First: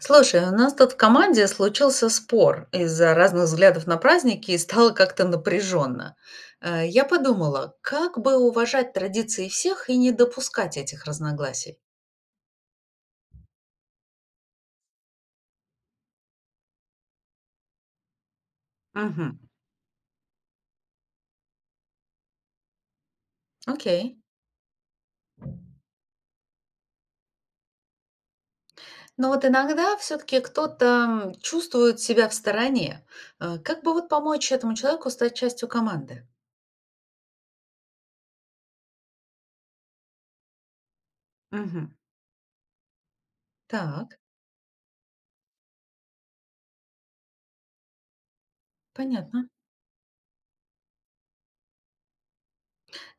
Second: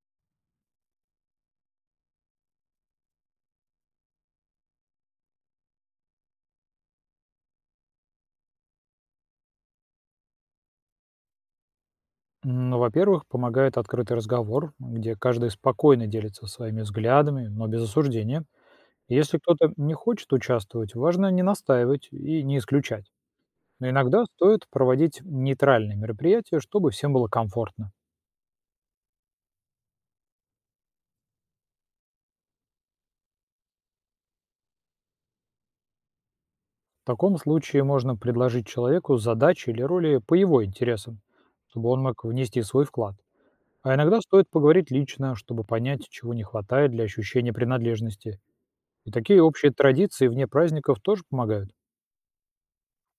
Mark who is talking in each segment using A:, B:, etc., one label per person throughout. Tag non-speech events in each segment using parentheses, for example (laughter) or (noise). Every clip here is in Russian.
A: Слушай, у нас тут в команде случился спор из-за разных взглядов на праздники и стало как-то напряженно. Я подумала, как бы уважать традиции всех и не допускать этих разногласий.
B: Ну, Во-первых, помогает открытый разговор, где каждый спокойно делится своими взглядами, но без осуждения. Если
A: Угу,
B: кто-то не хочет участвовать, важно не настаивать и не исключать. Но
A: окей.
B: иногда стоит проводить нейтральные мероприятия, чтобы всем было комфортно.
A: Но вот иногда все-таки кто-то чувствует себя в стороне. Как бы вот помочь этому человеку стать частью команды?
B: В таком случае можно предложить человеку задачи или роли по его интересам, чтобы
A: Угу.
B: он мог внести свой вклад. А
A: Так,
B: иногда стоит поговорить лично, чтобы понять, чего не хватает для ощущения принадлежности. И такие
A: понятно.
B: общие традиции вне праздников тоже помогают.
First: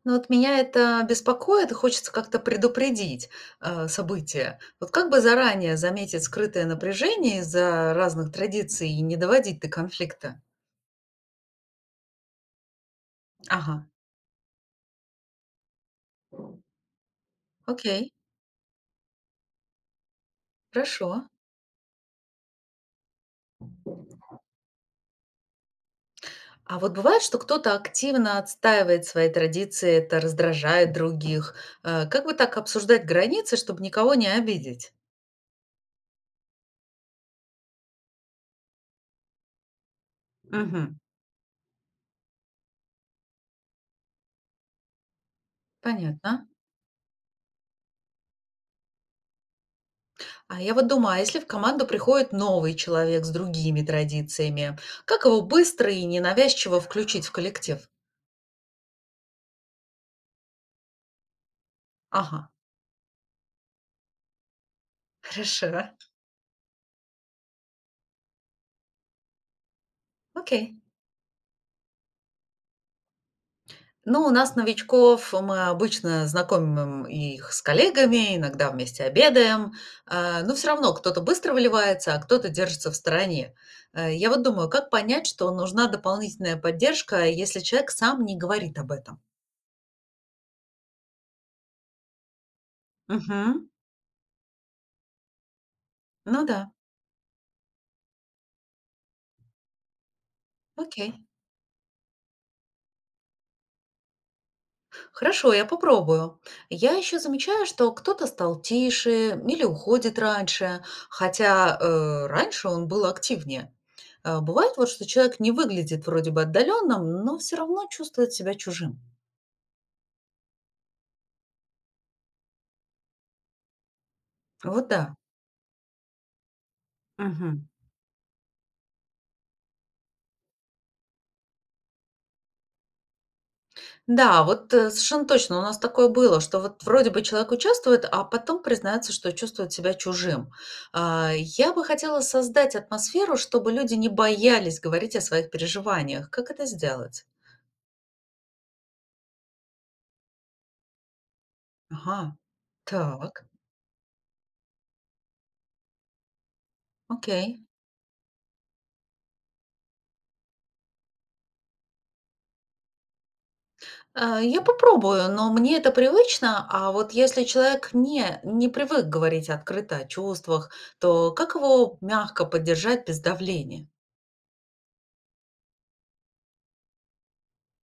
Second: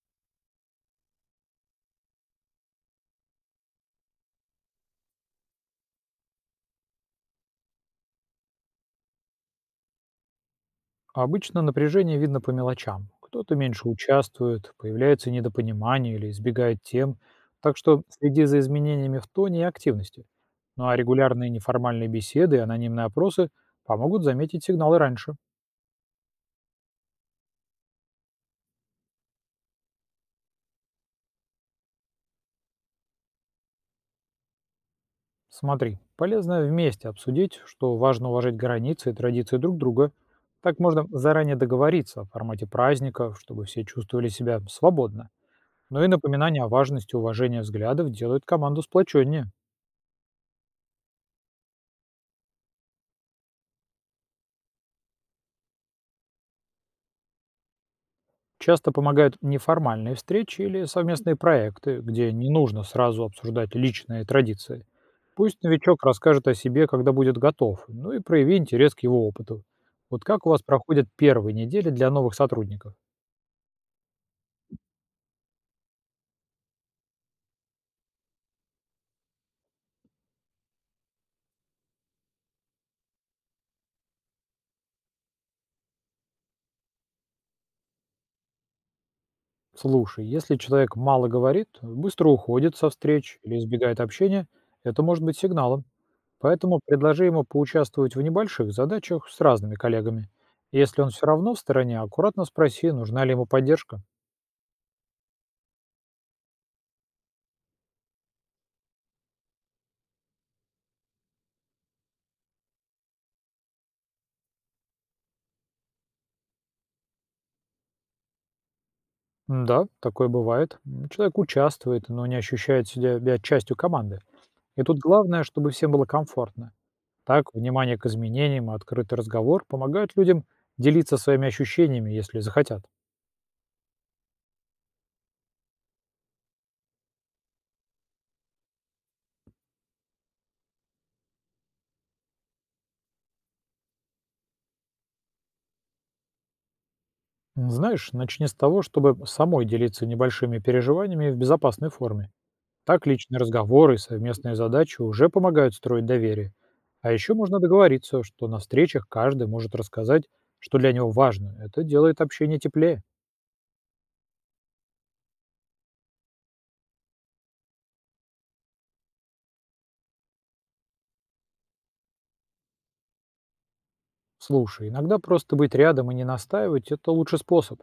A: Ну вот меня это беспокоит, и хочется как-то предупредить, события. Вот как бы заранее заметить скрытое напряжение из-за разных традиций и не доводить до конфликта?
B: Обычно напряжение видно по мелочам. Кто-то меньше
A: Ага,
B: участвует, появляется недопонимание или избегает тем. Так что следи за изменениями в тоне и активности. Ну а
A: хорошо.
B: регулярные неформальные беседы и анонимные опросы помогут заметить сигналы раньше.
A: А вот бывает, что кто-то активно отстаивает свои традиции, это раздражает других. Как бы так обсуждать границы, чтобы никого не обидеть?
B: Смотри, полезно вместе обсудить, что важно уважать границы и традиции друг друга. Так
A: Мгм.
B: можно заранее договориться о формате праздника, чтобы все чувствовали себя свободно. Но и
A: Понятно.
B: напоминание о важности уважения взглядов делает команду сплоченнее.
A: А я вот думаю, а если в команду приходит новый человек с другими традициями, как его быстро и ненавязчиво включить в коллектив?
B: Часто помогают неформальные встречи или совместные проекты, где не нужно сразу обсуждать личные традиции. Пусть
A: Хорошо.
B: новичок расскажет о себе, когда будет готов, ну и прояви интерес к его опыту. Вот как у вас проходят первые недели для новых сотрудников?
A: Ну, у нас новичков, мы обычно знакомим их с коллегами, иногда вместе обедаем, но все равно кто-то быстро выливается, а кто-то держится в стороне. Я вот думаю, как понять, что нужна дополнительная поддержка, если человек сам не говорит об этом?
B: Слушай, если человек мало говорит, быстро уходит со встреч или
A: Мгм.
B: избегает общения, это может быть сигналом.
A: Ну да.
B: Поэтому предложи ему поучаствовать в небольших задачах с разными коллегами. Если он все равно в стороне, аккуратно спроси, нужна ли ему поддержка.
A: Хорошо, я попробую. Я еще замечаю, что кто-то стал тише или уходит раньше, хотя раньше он был активнее. Бывает вот, что человек не выглядит вроде бы отдаленным, но все равно чувствует себя чужим.
B: Да, такое бывает. Человек участвует, но не ощущает себя частью команды. И
A: Вот
B: тут
A: да.
B: главное, чтобы всем было комфортно. Так,
A: Мгм.
B: внимание к изменениям и открытый разговор помогают людям делиться своими ощущениями, если захотят.
A: Да, вот совершенно точно у нас такое было, что вот вроде бы человек участвует, а потом признается, что чувствует себя чужим. Я бы хотела создать атмосферу, чтобы люди не боялись говорить о своих переживаниях. Как это сделать?
B: Знаешь, начни с того, чтобы самой делиться небольшими переживаниями в безопасной форме.
A: Ага.
B: Так личные разговоры и совместные задачи уже помогают строить доверие. А еще можно
A: Окей.
B: договориться, что на встречах каждый может рассказать, что для него важно. Это делает общение теплее.
A: Я попробую, но мне это привычно. А вот если человек не привык говорить открыто о чувствах, то как его мягко поддержать без давления?
B: Слушай, иногда просто быть рядом и не настаивать– это лучший способ.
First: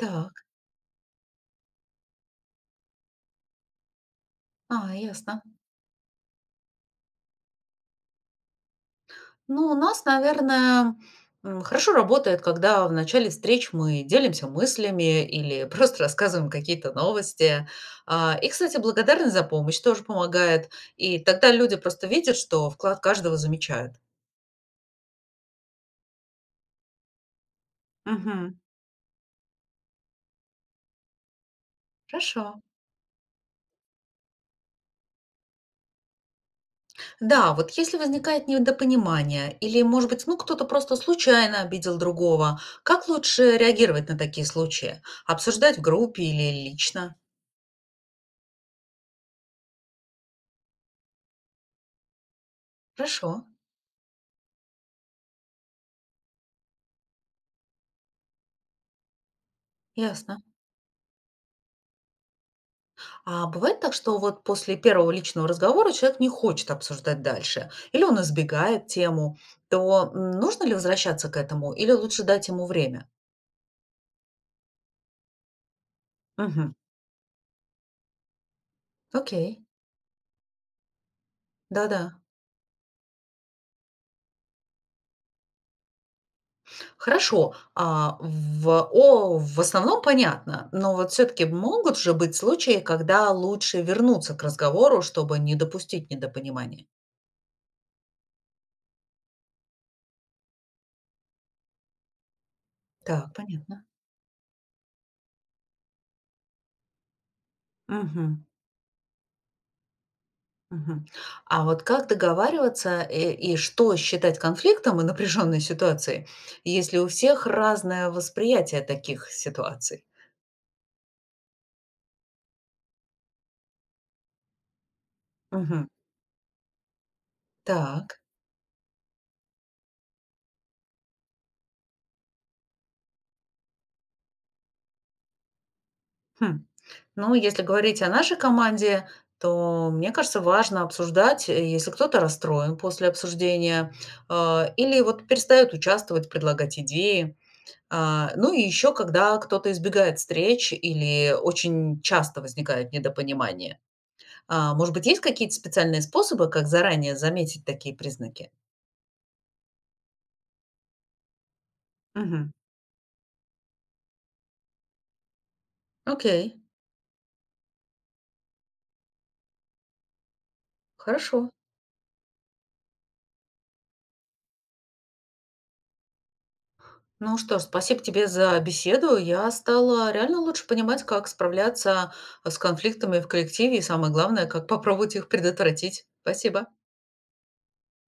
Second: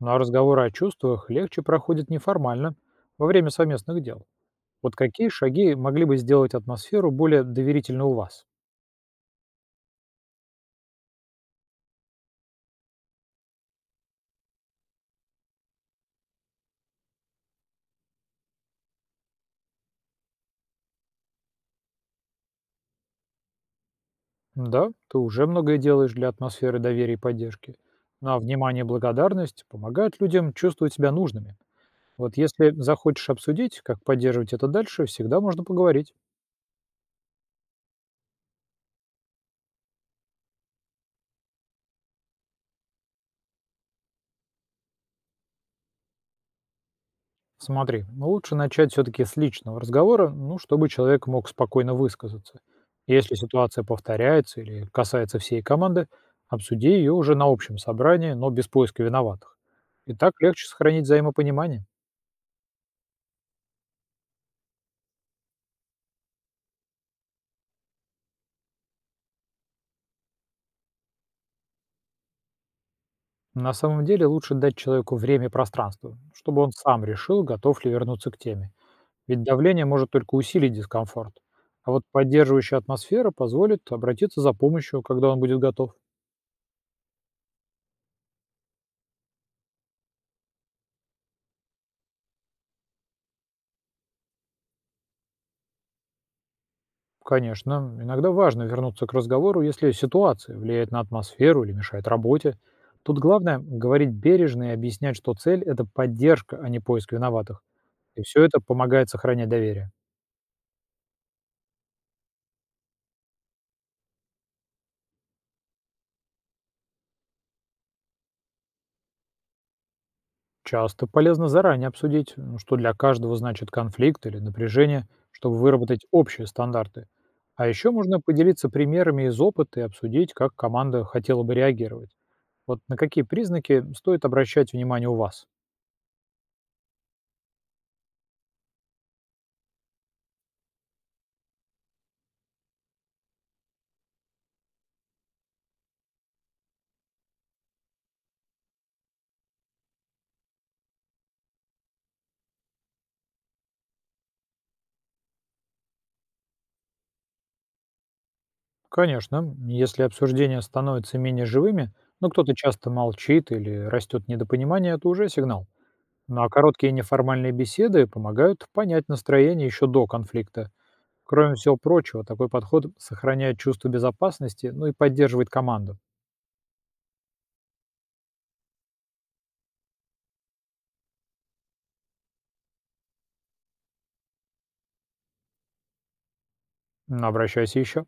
B: Но разговоры о чувствах легче проходят неформально, во время совместных дел.
A: А,
B: Вот
A: и
B: какие шаги могли бы сделать атмосферу более доверительной у вас?
A: ну, у нас, наверное, хорошо работает, когда в начале встреч мы делимся мыслями или (laughs) просто рассказываем какие-то новости. И, кстати, благодарность за помощь тоже помогает. И тогда люди просто видят, что вклад каждого замечают.
B: Да, ты уже многое делаешь для атмосферы доверия и поддержки. Но
A: Мгм.
B: внимание и благодарность помогают людям чувствовать себя нужными. Вот
A: Хорошо.
B: если захочешь обсудить, как поддерживать это дальше, всегда можно поговорить.
A: Да, вот если возникает недопонимание или, может быть, ну, кто-то просто случайно обидел другого, как лучше реагировать на такие случаи? Обсуждать в группе или лично?
B: Смотри, ну, лучше начать все-таки с личного разговора, ну, чтобы человек мог спокойно высказаться. Если
A: Хорошо,
B: ситуация повторяется или касается всей команды, обсуди ее уже на общем собрании, но без поиска виноватых. И так
A: ясно.
B: легче сохранить взаимопонимание.
A: А бывает так, что вот после первого личного разговора человек не хочет обсуждать дальше, или он избегает тему, то нужно ли возвращаться к этому, или лучше дать ему время?
B: На самом деле лучше дать человеку время и пространство, чтобы он
A: Мгм.
B: сам решил, готов ли вернуться к теме. Ведь
A: Окей,
B: давление может только усилить дискомфорт. А вот
A: да-да.
B: поддерживающая атмосфера позволит обратиться за помощью, когда он будет готов.
A: Хорошо, в основном понятно, но вот все таки могут же быть случаи, когда лучше вернуться к разговору, чтобы не допустить недопонимания.
B: Конечно, иногда важно вернуться к разговору, если ситуация влияет на атмосферу или мешает работе. Тут
A: Так,
B: главное говорить бережно и объяснять, что цель– это поддержка, а не поиск виноватых. И
A: мгм,
B: все это помогает сохранять доверие.
A: мгм. А вот как договариваться, и что считать конфликтом и напряженной ситуацией, если у всех разное восприятие таких ситуаций?
B: Часто полезно заранее обсудить, что для каждого значит конфликт или напряжение, чтобы выработать общие стандарты. А еще можно
A: Так.
B: поделиться примерами из опыта и обсудить, как команда хотела бы реагировать. Вот на какие признаки стоит обращать внимание у вас?
A: Хм. Ну, если говорить о нашей команде, то, мне кажется, важно обсуждать, если кто-то расстроен после обсуждения, или вот перестает участвовать, предлагать идеи. Ну и еще, когда кто-то избегает встреч или очень часто возникает недопонимание. Может быть, есть какие-то специальные способы, как заранее заметить такие признаки?
B: Конечно, если обсуждения становятся менее живыми, но
A: Мгм.
B: кто-то часто молчит или растет недопонимание, это уже сигнал. Ну а
A: Окей,
B: короткие неформальные беседы помогают понять настроение еще до конфликта.
A: хорошо.
B: Кроме всего прочего, такой подход сохраняет чувство безопасности, ну и поддерживает команду.
A: Ну что ж, спасибо тебе за беседу. Я стала реально лучше понимать, как справляться с конфликтами в коллективе и, самое главное, как попробовать их предотвратить. Спасибо.
B: Обращайся еще.